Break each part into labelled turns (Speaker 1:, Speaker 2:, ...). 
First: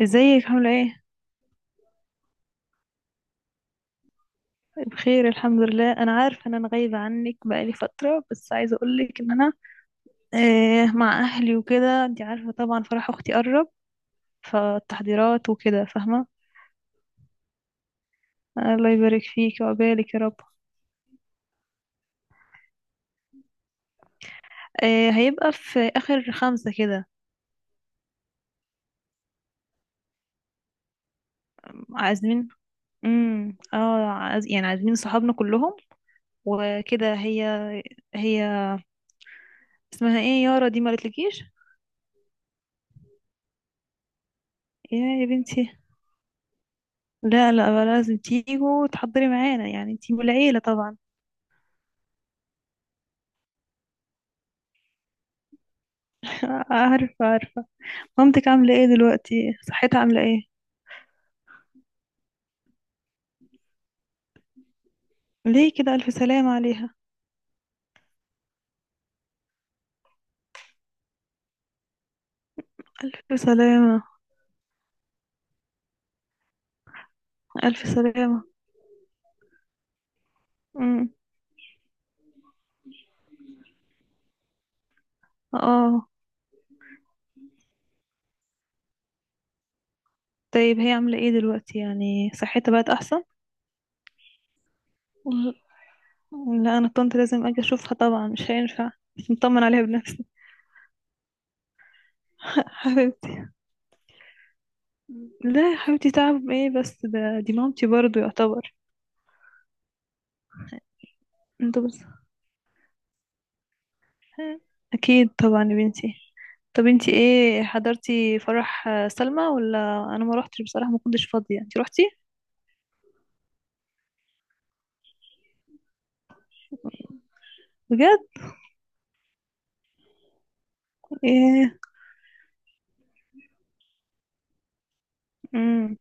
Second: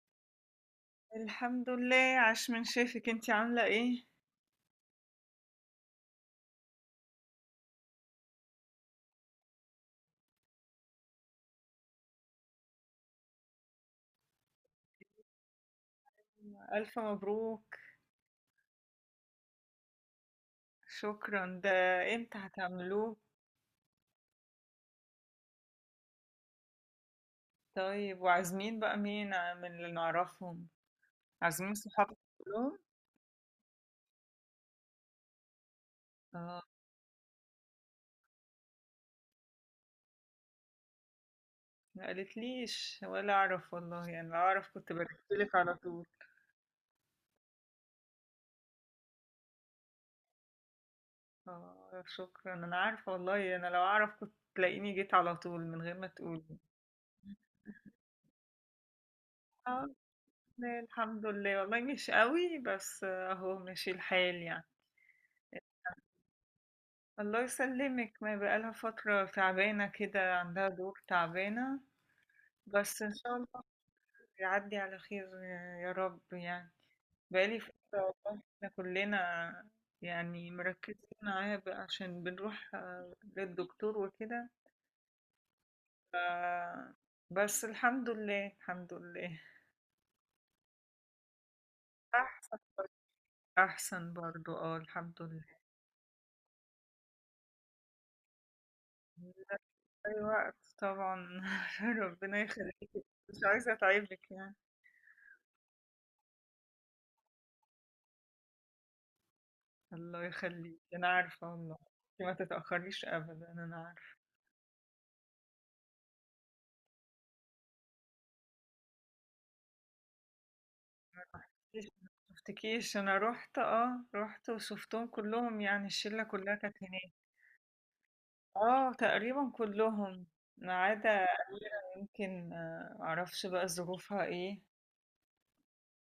Speaker 1: ازيك عاملة ايه؟
Speaker 2: الحمد لله، عاش من شافك. انتي عاملة ايه؟
Speaker 1: طيب، بخير الحمد لله. انا عارفة ان انا غايبة عنك بقالي فترة، بس عايزة اقولك ان انا مع اهلي وكده. انتي عارفة طبعا فرح اختي قرب، فالتحضيرات وكده، فاهمة؟
Speaker 2: ألف مبروك.
Speaker 1: الله يبارك فيك وعقبالك يا رب.
Speaker 2: شكرا ده. امتى هتعملوه؟
Speaker 1: آه، هيبقى في اخر خمسة كده.
Speaker 2: طيب، وعازمين بقى مين من اللي نعرفهم؟ عازمين صحابك
Speaker 1: عازمين.
Speaker 2: كلهم؟
Speaker 1: يعني عازمين صحابنا كلهم
Speaker 2: اه،
Speaker 1: وكده. هي اسمها ايه؟ يارا دي ما قالتلكيش.
Speaker 2: ما قالتليش ولا اعرف والله. يعني لو اعرف كنت
Speaker 1: يا
Speaker 2: بكتبلك
Speaker 1: بنتي،
Speaker 2: على طول.
Speaker 1: لا لا لازم تيجوا وتحضري معانا، يعني انتي والعيلة طبعا.
Speaker 2: اه شكرا، انا عارفة والله. انا لو اعرف كنت تلاقيني جيت على طول من غير ما تقولي.
Speaker 1: عارفة عارفة. مامتك عاملة ايه دلوقتي؟
Speaker 2: اه
Speaker 1: صحتها عاملة ايه؟
Speaker 2: لا، الحمد لله والله، مش قوي بس آه، اهو ماشي الحال يعني.
Speaker 1: ليه كده؟ ألف سلامة عليها.
Speaker 2: الله يسلمك، ما بقالها فترة تعبانة كده، عندها دور تعبانة. بس إن شاء
Speaker 1: ألف
Speaker 2: الله
Speaker 1: سلامة.
Speaker 2: يعدي على خير يا رب يعني. بقالي فترة.
Speaker 1: ألف
Speaker 2: والله
Speaker 1: سلامة.
Speaker 2: احنا كلنا يعني مركزين
Speaker 1: مم.
Speaker 2: معاها بقى عشان بنروح آه، للدكتور وكده.
Speaker 1: اه.
Speaker 2: ف- بس الحمد لله الحمد لله.
Speaker 1: طيب هي عاملة ايه دلوقتي؟ يعني
Speaker 2: أحسن
Speaker 1: صحتها بقت
Speaker 2: برضه،
Speaker 1: أحسن؟
Speaker 2: أحسن برضه، اه الحمد
Speaker 1: ل-
Speaker 2: لله.
Speaker 1: لا أنا طنط لازم أجي أشوفها طبعا، مش هينفع مش نطمن عليها
Speaker 2: أي
Speaker 1: بنفسي.
Speaker 2: وقت طبعا. ربنا يخليك. مش
Speaker 1: حبيبتي.
Speaker 2: عايزة أتعبك يعني.
Speaker 1: لا يا حبيبتي، تعب ايه بس؟ ده دي مامتي برضو يعتبر.
Speaker 2: الله يخليك، انا عارفه والله.
Speaker 1: انتوا بس.
Speaker 2: انتي ما تتاخريش ابدا، انا عارفه.
Speaker 1: أكيد طبعا يا بنتي. طب انتي ايه حضرتي، فرح سلمى ولا؟ انا ما روحتش بصراحة، ما كنتش فاضية. انتي روحتي؟
Speaker 2: ما شفتكيش، انا روحت. اه روحت وشفتهم كلهم، يعني الشله كلها كانت هناك.
Speaker 1: بجد.
Speaker 2: اه تقريبا كلهم، ما عدا
Speaker 1: ايه.
Speaker 2: أميرة يمكن آه، معرفش بقى ظروفها ايه.
Speaker 1: امم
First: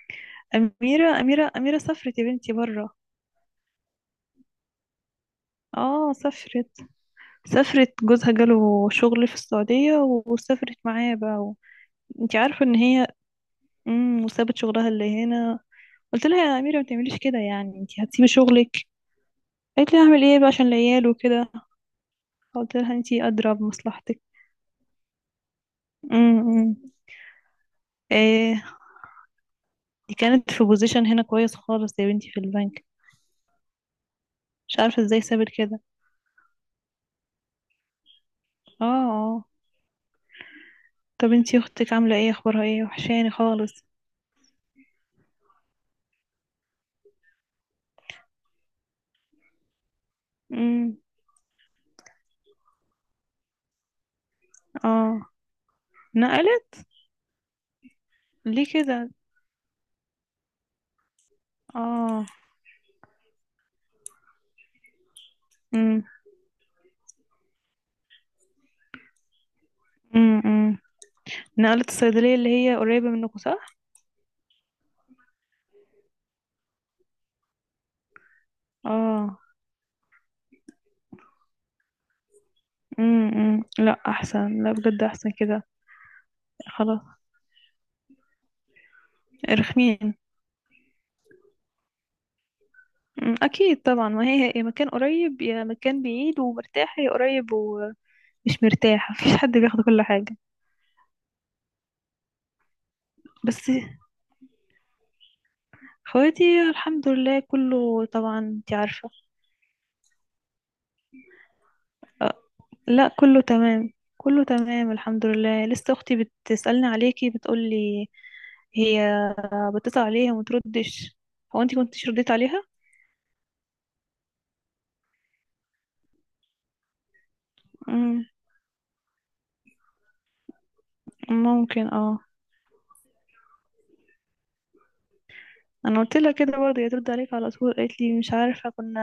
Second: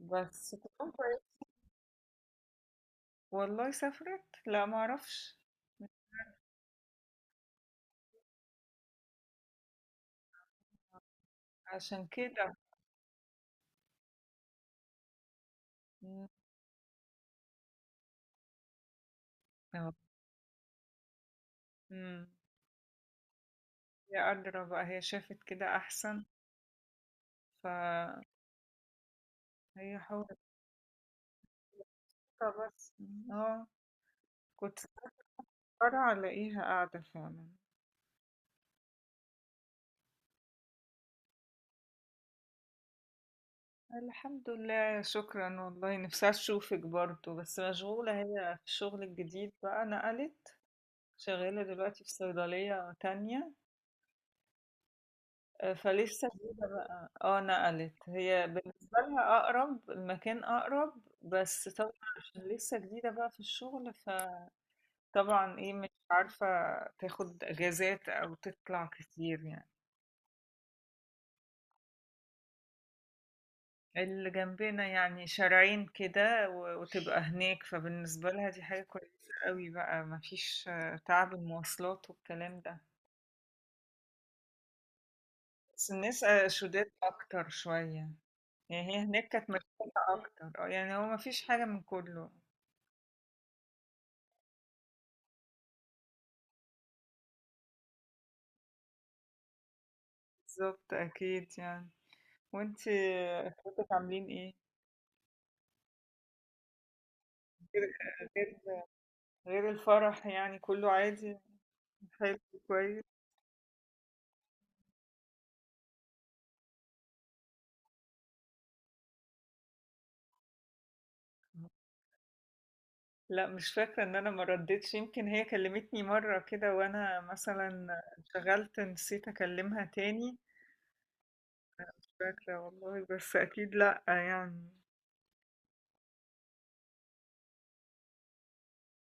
Speaker 2: بس تكون كويس.
Speaker 1: اميرة سافرت يا بنتي بره.
Speaker 2: والله سافرت؟ لا معرفش.
Speaker 1: اه سافرت. سافرت جوزها جاله شغل في السعودية، وسافرت معاه بقى
Speaker 2: عشان
Speaker 1: انتي
Speaker 2: كده.
Speaker 1: عارفة ان هي وسابت شغلها اللي هنا. قلت
Speaker 2: مم.
Speaker 1: لها يا اميرة ما تعمليش كده، يعني انتي هتسيبي شغلك؟ قالت
Speaker 2: اه.
Speaker 1: لي هعمل ايه بقى عشان العيال وكده.
Speaker 2: مم.
Speaker 1: قلت لها انتي ادرى
Speaker 2: هي
Speaker 1: بمصلحتك.
Speaker 2: قادرة بقى، هي شافت كده أحسن.
Speaker 1: امم امم.
Speaker 2: فهي
Speaker 1: ايه. دي
Speaker 2: حاولت.
Speaker 1: كانت في بوزيشن هنا كويس خالص يا بنتي في البنك.
Speaker 2: بس اه
Speaker 1: مش
Speaker 2: كنت...
Speaker 1: عارفة ازاي سابت كده.
Speaker 2: فرع الاقيها قاعدة فعلا.
Speaker 1: اه. اه. طب انتي اختك عاملة ايه؟ اخبارها ايه؟ وحشاني خالص.
Speaker 2: الحمد لله، شكرا والله. نفسي اشوفك برضو، بس مشغولة هي في الشغل الجديد بقى، نقلت.
Speaker 1: امم.
Speaker 2: شغالة دلوقتي في صيدلية تانية.
Speaker 1: اه
Speaker 2: آه، فلسه جديدة
Speaker 1: نقلت.
Speaker 2: بقى. اه نقلت. هي
Speaker 1: ليه
Speaker 2: بالنسبة
Speaker 1: كده؟
Speaker 2: لها اقرب، المكان اقرب. بس طبعا
Speaker 1: اه.
Speaker 2: عشان لسه جديدة بقى في الشغل، فطبعا ايه مش
Speaker 1: امم
Speaker 2: عارفة تاخد اجازات او تطلع كتير يعني.
Speaker 1: امم. نقلت الصيدلية اللي هي قريبة منكم، صح؟
Speaker 2: اللي جنبنا، يعني شارعين كده وتبقى هناك. فبالنسبة لها دي حاجة كويسة
Speaker 1: اه.
Speaker 2: قوي بقى، مفيش آه، تعب المواصلات والكلام ده.
Speaker 1: لا احسن، لا بجد احسن كده.
Speaker 2: بس الناس آه، شداد
Speaker 1: خلاص.
Speaker 2: أكتر شوية. يعني هي هناك كانت مشحونة
Speaker 1: رخمين.
Speaker 2: أكتر. اه يعني هو مفيش حاجة من كله.
Speaker 1: اكيد طبعا، ما هي يا مكان قريب يا مكان بعيد ومرتاحة، يا قريب ومش مرتاحة، مفيش حد بياخد كل حاجة.
Speaker 2: بالظبط، أكيد يعني. وانتي آه،
Speaker 1: بس
Speaker 2: اخواتك عاملين ايه؟
Speaker 1: اخواتي الحمد لله
Speaker 2: غير
Speaker 1: كله طبعا
Speaker 2: غير
Speaker 1: انت عارفة.
Speaker 2: غير الفرح يعني كله عادي. حلو. كويس.
Speaker 1: لا كله تمام. كله تمام الحمد لله. لسه اختي بتسألني عليكي، بتقولي هي بتسأل عليها وما تردش. هو انت كنتش رديت عليها؟
Speaker 2: لأ مش فاكرة إن أنا ما ردّيتش، يمكن هي كلّمتني مرّة كده وأنا مثلًا
Speaker 1: امم،
Speaker 2: انشغلت، نسيت أكلّمها تاني.
Speaker 1: ممكن
Speaker 2: مش
Speaker 1: اه.
Speaker 2: فاكرة والله، بس أكيد لأ يعني.
Speaker 1: انا قلت لها كده برضه هي ترد عليك على طول، قالت لي مش عارفة. كنا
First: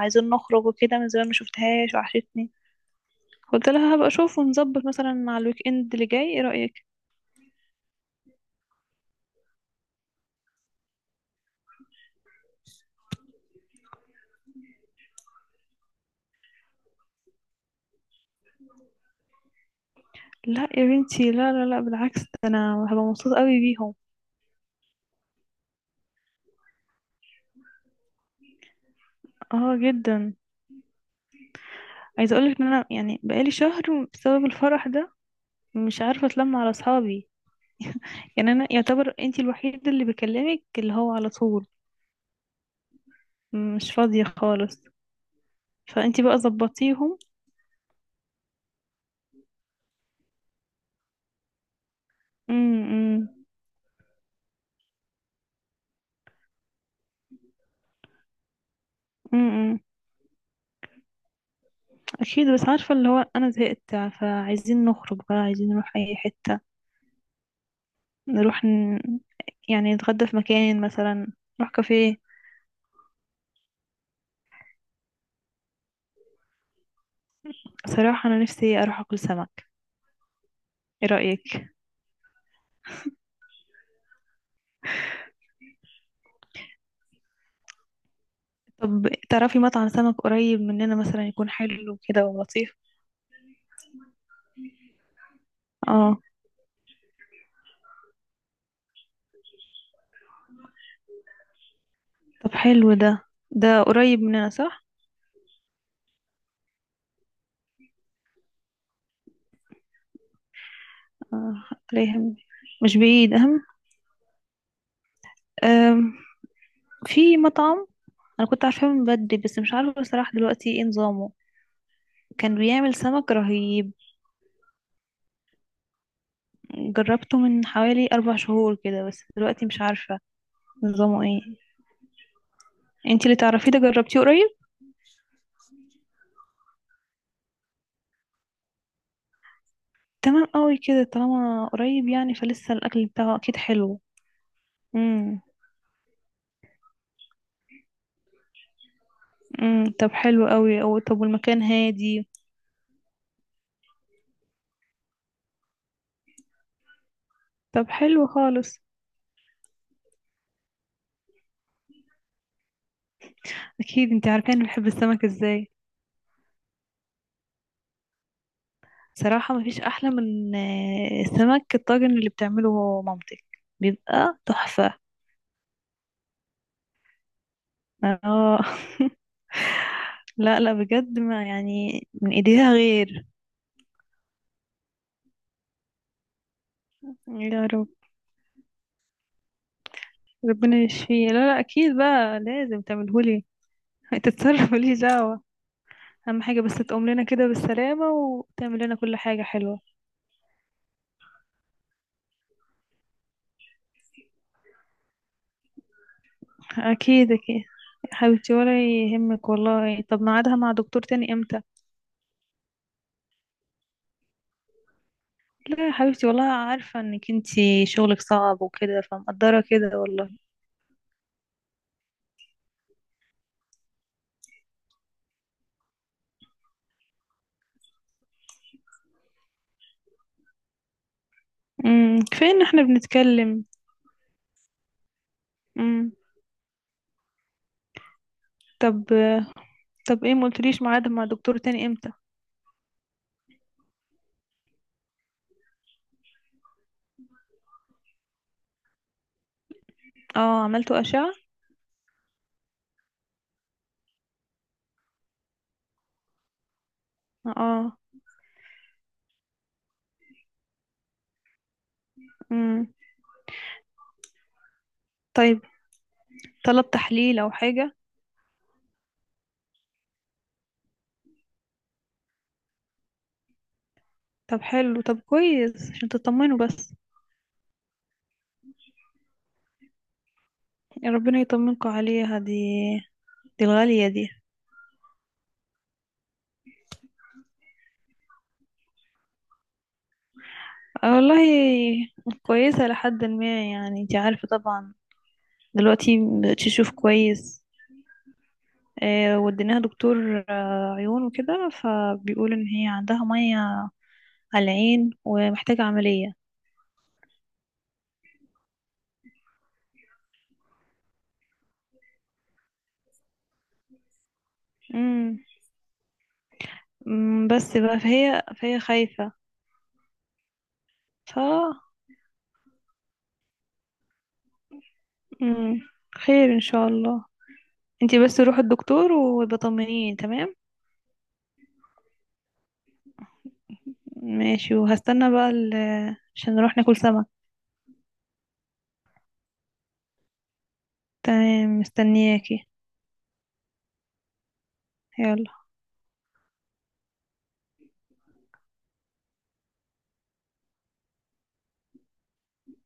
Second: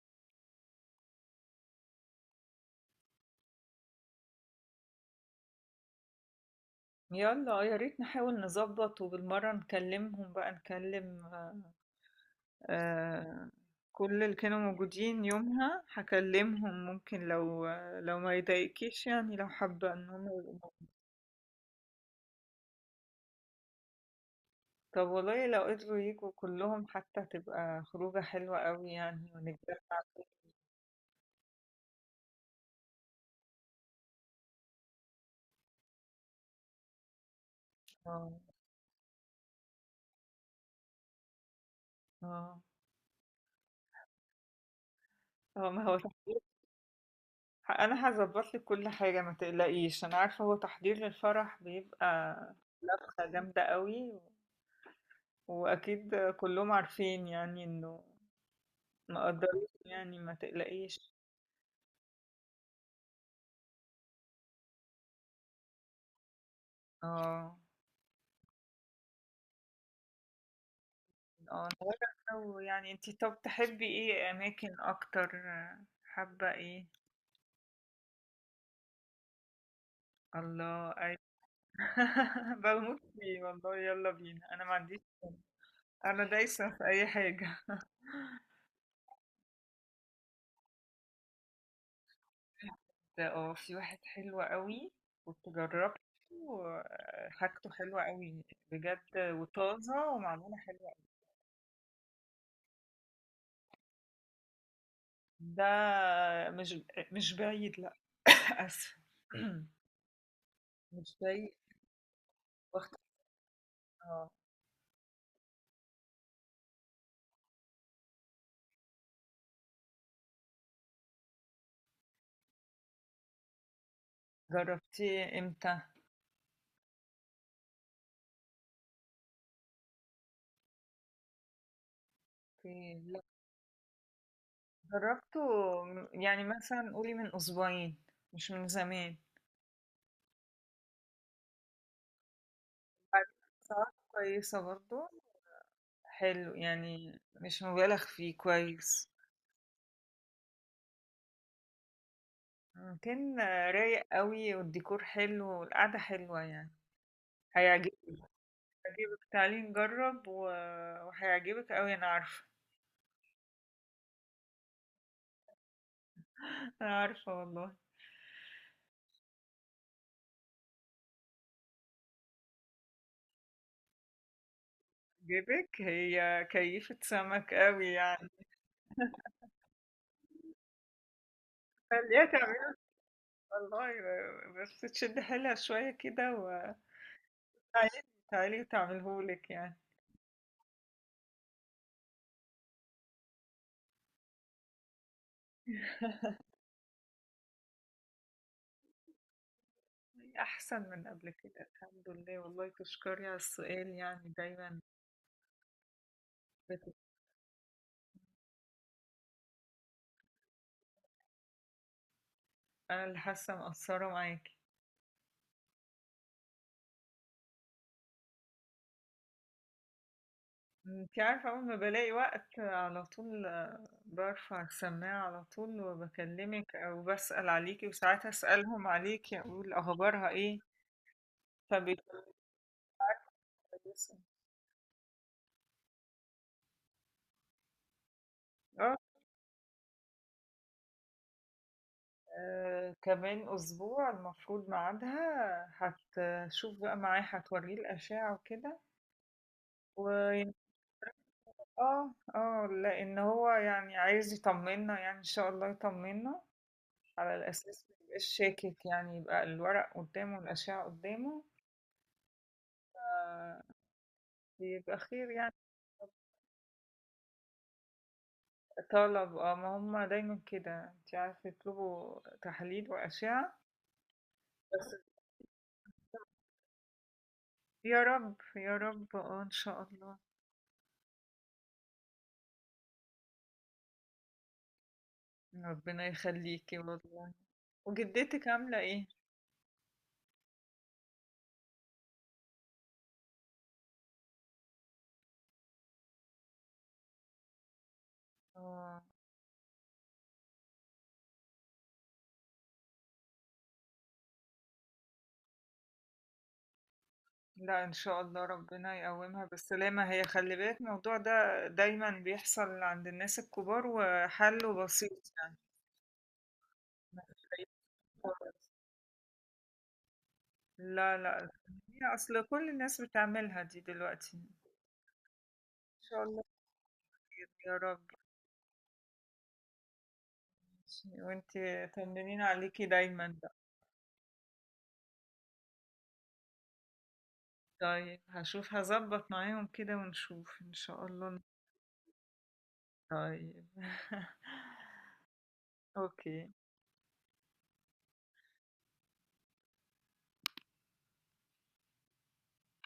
Speaker 1: عايزين نخرج وكده من زمان، ما شفتهاش، وحشتني. قلت لها هبقى اشوف ونظبط مثلا مع الويك اند اللي جاي، ايه رأيك؟
Speaker 2: يالّا يا ريت نحاول نضبّط، وبالمرّة نكلّمهم بقى، نكلّم آآ كل اللي كانوا موجودين يومها، هاكلّمهم ممكن. لو ما يضايقكيش يعني، لو حابة إن هُم يبقوا
Speaker 1: لا يا
Speaker 2: موجودين.
Speaker 1: بنتي، لا لا لا بالعكس، ده انا هبقى مبسوطة قوي بيهم.
Speaker 2: طب والله لو قدروا ييجوا كلّهم حتى هتبقى خروجة حلوة أوي يعني
Speaker 1: اه
Speaker 2: ونتجمّع.
Speaker 1: جدا. عايزه اقولك ان انا يعني بقالي شهر بسبب الفرح ده مش عارفه اتلم على اصحابي.
Speaker 2: آه،
Speaker 1: يعني انا يعتبر انتي الوحيده اللي بكلمك اللي هو على طول.
Speaker 2: آه.
Speaker 1: مش فاضيه خالص.
Speaker 2: هو ما هو
Speaker 1: فانتي بقى
Speaker 2: تحضير.
Speaker 1: ظبطيهم.
Speaker 2: انا هظبط لك كل حاجه، ما تقلقيش انا عارفه. هو تحضير للفرح بيبقى
Speaker 1: امم.
Speaker 2: جامده قوي. واكيد كلهم عارفين يعني انه
Speaker 1: إمم،
Speaker 2: مقدرين،
Speaker 1: إمم.
Speaker 2: يعني ما تقلقيش.
Speaker 1: اكيد بس عارفه اللي هو انا زهقت. فعايزين نخرج بقى، عايزين نروح اي حته.
Speaker 2: اه
Speaker 1: نروح يعني نتغدى في مكان مثلا،
Speaker 2: اه.
Speaker 1: نروح كافيه.
Speaker 2: نورة، يعني انتي طب تحبي ايه اماكن اكتر؟ حابه ايه؟
Speaker 1: صراحه انا نفسي اروح اكل سمك.
Speaker 2: الله
Speaker 1: ايه
Speaker 2: ايوه.
Speaker 1: رايك؟
Speaker 2: بموت فيه والله، يلا بينا. انا ما عنديش، انا دايسه في اي حاجه.
Speaker 1: طب تعرفي مطعم سمك قريب مننا مثلا يكون حلو كده ولطيف؟
Speaker 2: اه في واحد حلو قوي، كنت جربته.
Speaker 1: اه.
Speaker 2: وحاجته حلوة قوي بجد، وطازة ومعمولة حلوة.
Speaker 1: طب حلو ده. ده قريب مننا صح؟
Speaker 2: ده مش مش بعيد لا. آسف. مش بعيد
Speaker 1: آه، عليهم.
Speaker 2: وقت.
Speaker 1: مش بعيد أهم.
Speaker 2: اه
Speaker 1: آم، في مطعم أنا كنت عارفاه من بدري، بس مش عارفة بصراحة دلوقتي ايه نظامه. كان بيعمل سمك رهيب.
Speaker 2: جربتيه امتى؟
Speaker 1: جربته من حوالي 4 شهور كده، بس دلوقتي مش عارفة نظامه ايه.
Speaker 2: لا
Speaker 1: انتي اللي تعرفيه ده جربتيه قريب.
Speaker 2: جربته، يعني مثلا قولي من أسبوعين، مش من زمان.
Speaker 1: تمام قوي كده، طالما قريب يعني فلسه الأكل بتاعه
Speaker 2: بعدين
Speaker 1: أكيد
Speaker 2: سعراته
Speaker 1: حلو.
Speaker 2: كويسة برضو.
Speaker 1: امم
Speaker 2: حلو يعني، مش مبالغ فيه، كويس.
Speaker 1: امم. طب حلو قوي. أو طب، والمكان هادي؟
Speaker 2: كان رايق قوي، والديكور حلو والقعدة حلوة يعني.
Speaker 1: طب
Speaker 2: هيعجبك
Speaker 1: حلو خالص.
Speaker 2: هيعجبك تعالي نجرب وهيعجبك قوي انا عارفة.
Speaker 1: أكيد انتي عارفة أنا بحب السمك ازاي.
Speaker 2: انا عارفة والله.
Speaker 1: صراحة مفيش أحلى من السمك الطاجن اللي بتعمله مامتك، بيبقى تحفة.
Speaker 2: جيبك هي كيفة سمك قوي يعني.
Speaker 1: اه. لا لا بجد ما يعني
Speaker 2: خليها
Speaker 1: من ايديها
Speaker 2: تعمله
Speaker 1: غير.
Speaker 2: والله، بس تشد حيلها شوية كده وتعالي.
Speaker 1: يا رب.
Speaker 2: تعالي وتعملهولك يعني.
Speaker 1: ربنا يشفيه. لا لا اكيد بقى لازم تعملهولي، تتصرف ماليش دعوة. اهم حاجة بس تقوم لنا كده بالسلامة وتعمل لنا كل حاجة حلوة.
Speaker 2: أحسن من قبل كده، الحمد لله والله. تشكري على السؤال، يعني دايما بتبقى...
Speaker 1: اكيد اكيد. يا حبيبتي ولا يهمك والله. طب ميعادها مع دكتور تاني امتى؟
Speaker 2: أنا اللي حاسة مقصرة معاكي.
Speaker 1: لا يا حبيبتي والله عارفة انك انتي شغلك صعب وكده فمقدرة كده والله.
Speaker 2: انت عارفة، أول ما بلاقي وقت على طول آه، برفع السماعة على طول وبكلمك أو بسأل عليكي. وساعات أسألهم عليكي أقول أخبارها إيه، فبيكونوا
Speaker 1: كفاية ان احنا بنتكلم.
Speaker 2: كويسة.
Speaker 1: امم.
Speaker 2: اه
Speaker 1: طب طب ايه، ما قلتليش ميعاد مع دكتور تاني امتى؟
Speaker 2: آه، كمان أسبوع المفروض ميعادها. هتشوف بقى معاه، هتوريه الأشعة وكده. و
Speaker 1: اه عملتوا أشعة؟
Speaker 2: اه اه، لأن هو يعني عايز يطمنا، يعني إن شاء الله يطمنا. على الأساس
Speaker 1: اه.
Speaker 2: ميبقاش شاكك، يعني يبقى الورق قدامه والأشعة قدامه.
Speaker 1: امم.
Speaker 2: آه، بيبقى خير يعني.
Speaker 1: طيب. طلب تحليل او حاجة؟
Speaker 2: طلب اه، ما هم دايما كده انت عارفة يطلبوا تحاليل وأشعة.
Speaker 1: طب
Speaker 2: بس
Speaker 1: حلو، طب كويس عشان تطمنوا بس.
Speaker 2: يا رب يا رب اه ان شاء الله.
Speaker 1: يا ربنا يطمنكوا عليها دي، دي الغالية دي.
Speaker 2: ربنا يخليكي والله. وجدتك عاملة ايه؟
Speaker 1: آه والله كويسة لحد ما، يعني انتي عارفة طبعا دلوقتي مبقتش تشوف كويس.
Speaker 2: اه
Speaker 1: وديناها دكتور عيون وكده، فبيقول ان هي عندها مية على العين ومحتاجة عملية.
Speaker 2: لا ان شاء الله، ربنا يقومها بالسلامة. هي خلي بالك، الموضوع ده دايما بيحصل عند الناس الكبار وحله بسيط
Speaker 1: مم.
Speaker 2: يعني. ما تلاقيش
Speaker 1: بس بقى فهي
Speaker 2: خالص.
Speaker 1: فهي خايفة.
Speaker 2: لا
Speaker 1: ف
Speaker 2: لا، هي اصل كل الناس بتعملها دي دلوقتي، ان
Speaker 1: مم،
Speaker 2: شاء الله.
Speaker 1: خير ان شاء الله.
Speaker 2: يا رب.
Speaker 1: انتي بس روحي الدكتور وبطمنيني. تمام
Speaker 2: وانتي طمنين عليكي دايما بقى.
Speaker 1: ماشي، وهستنى بقى عشان نروح ناكل سمك.
Speaker 2: طيب هشوف، هظبط معاهم كده ونشوف ان شاء الله.
Speaker 1: تمام مستنياكي.
Speaker 2: طيب
Speaker 1: يلا.
Speaker 2: اوكي.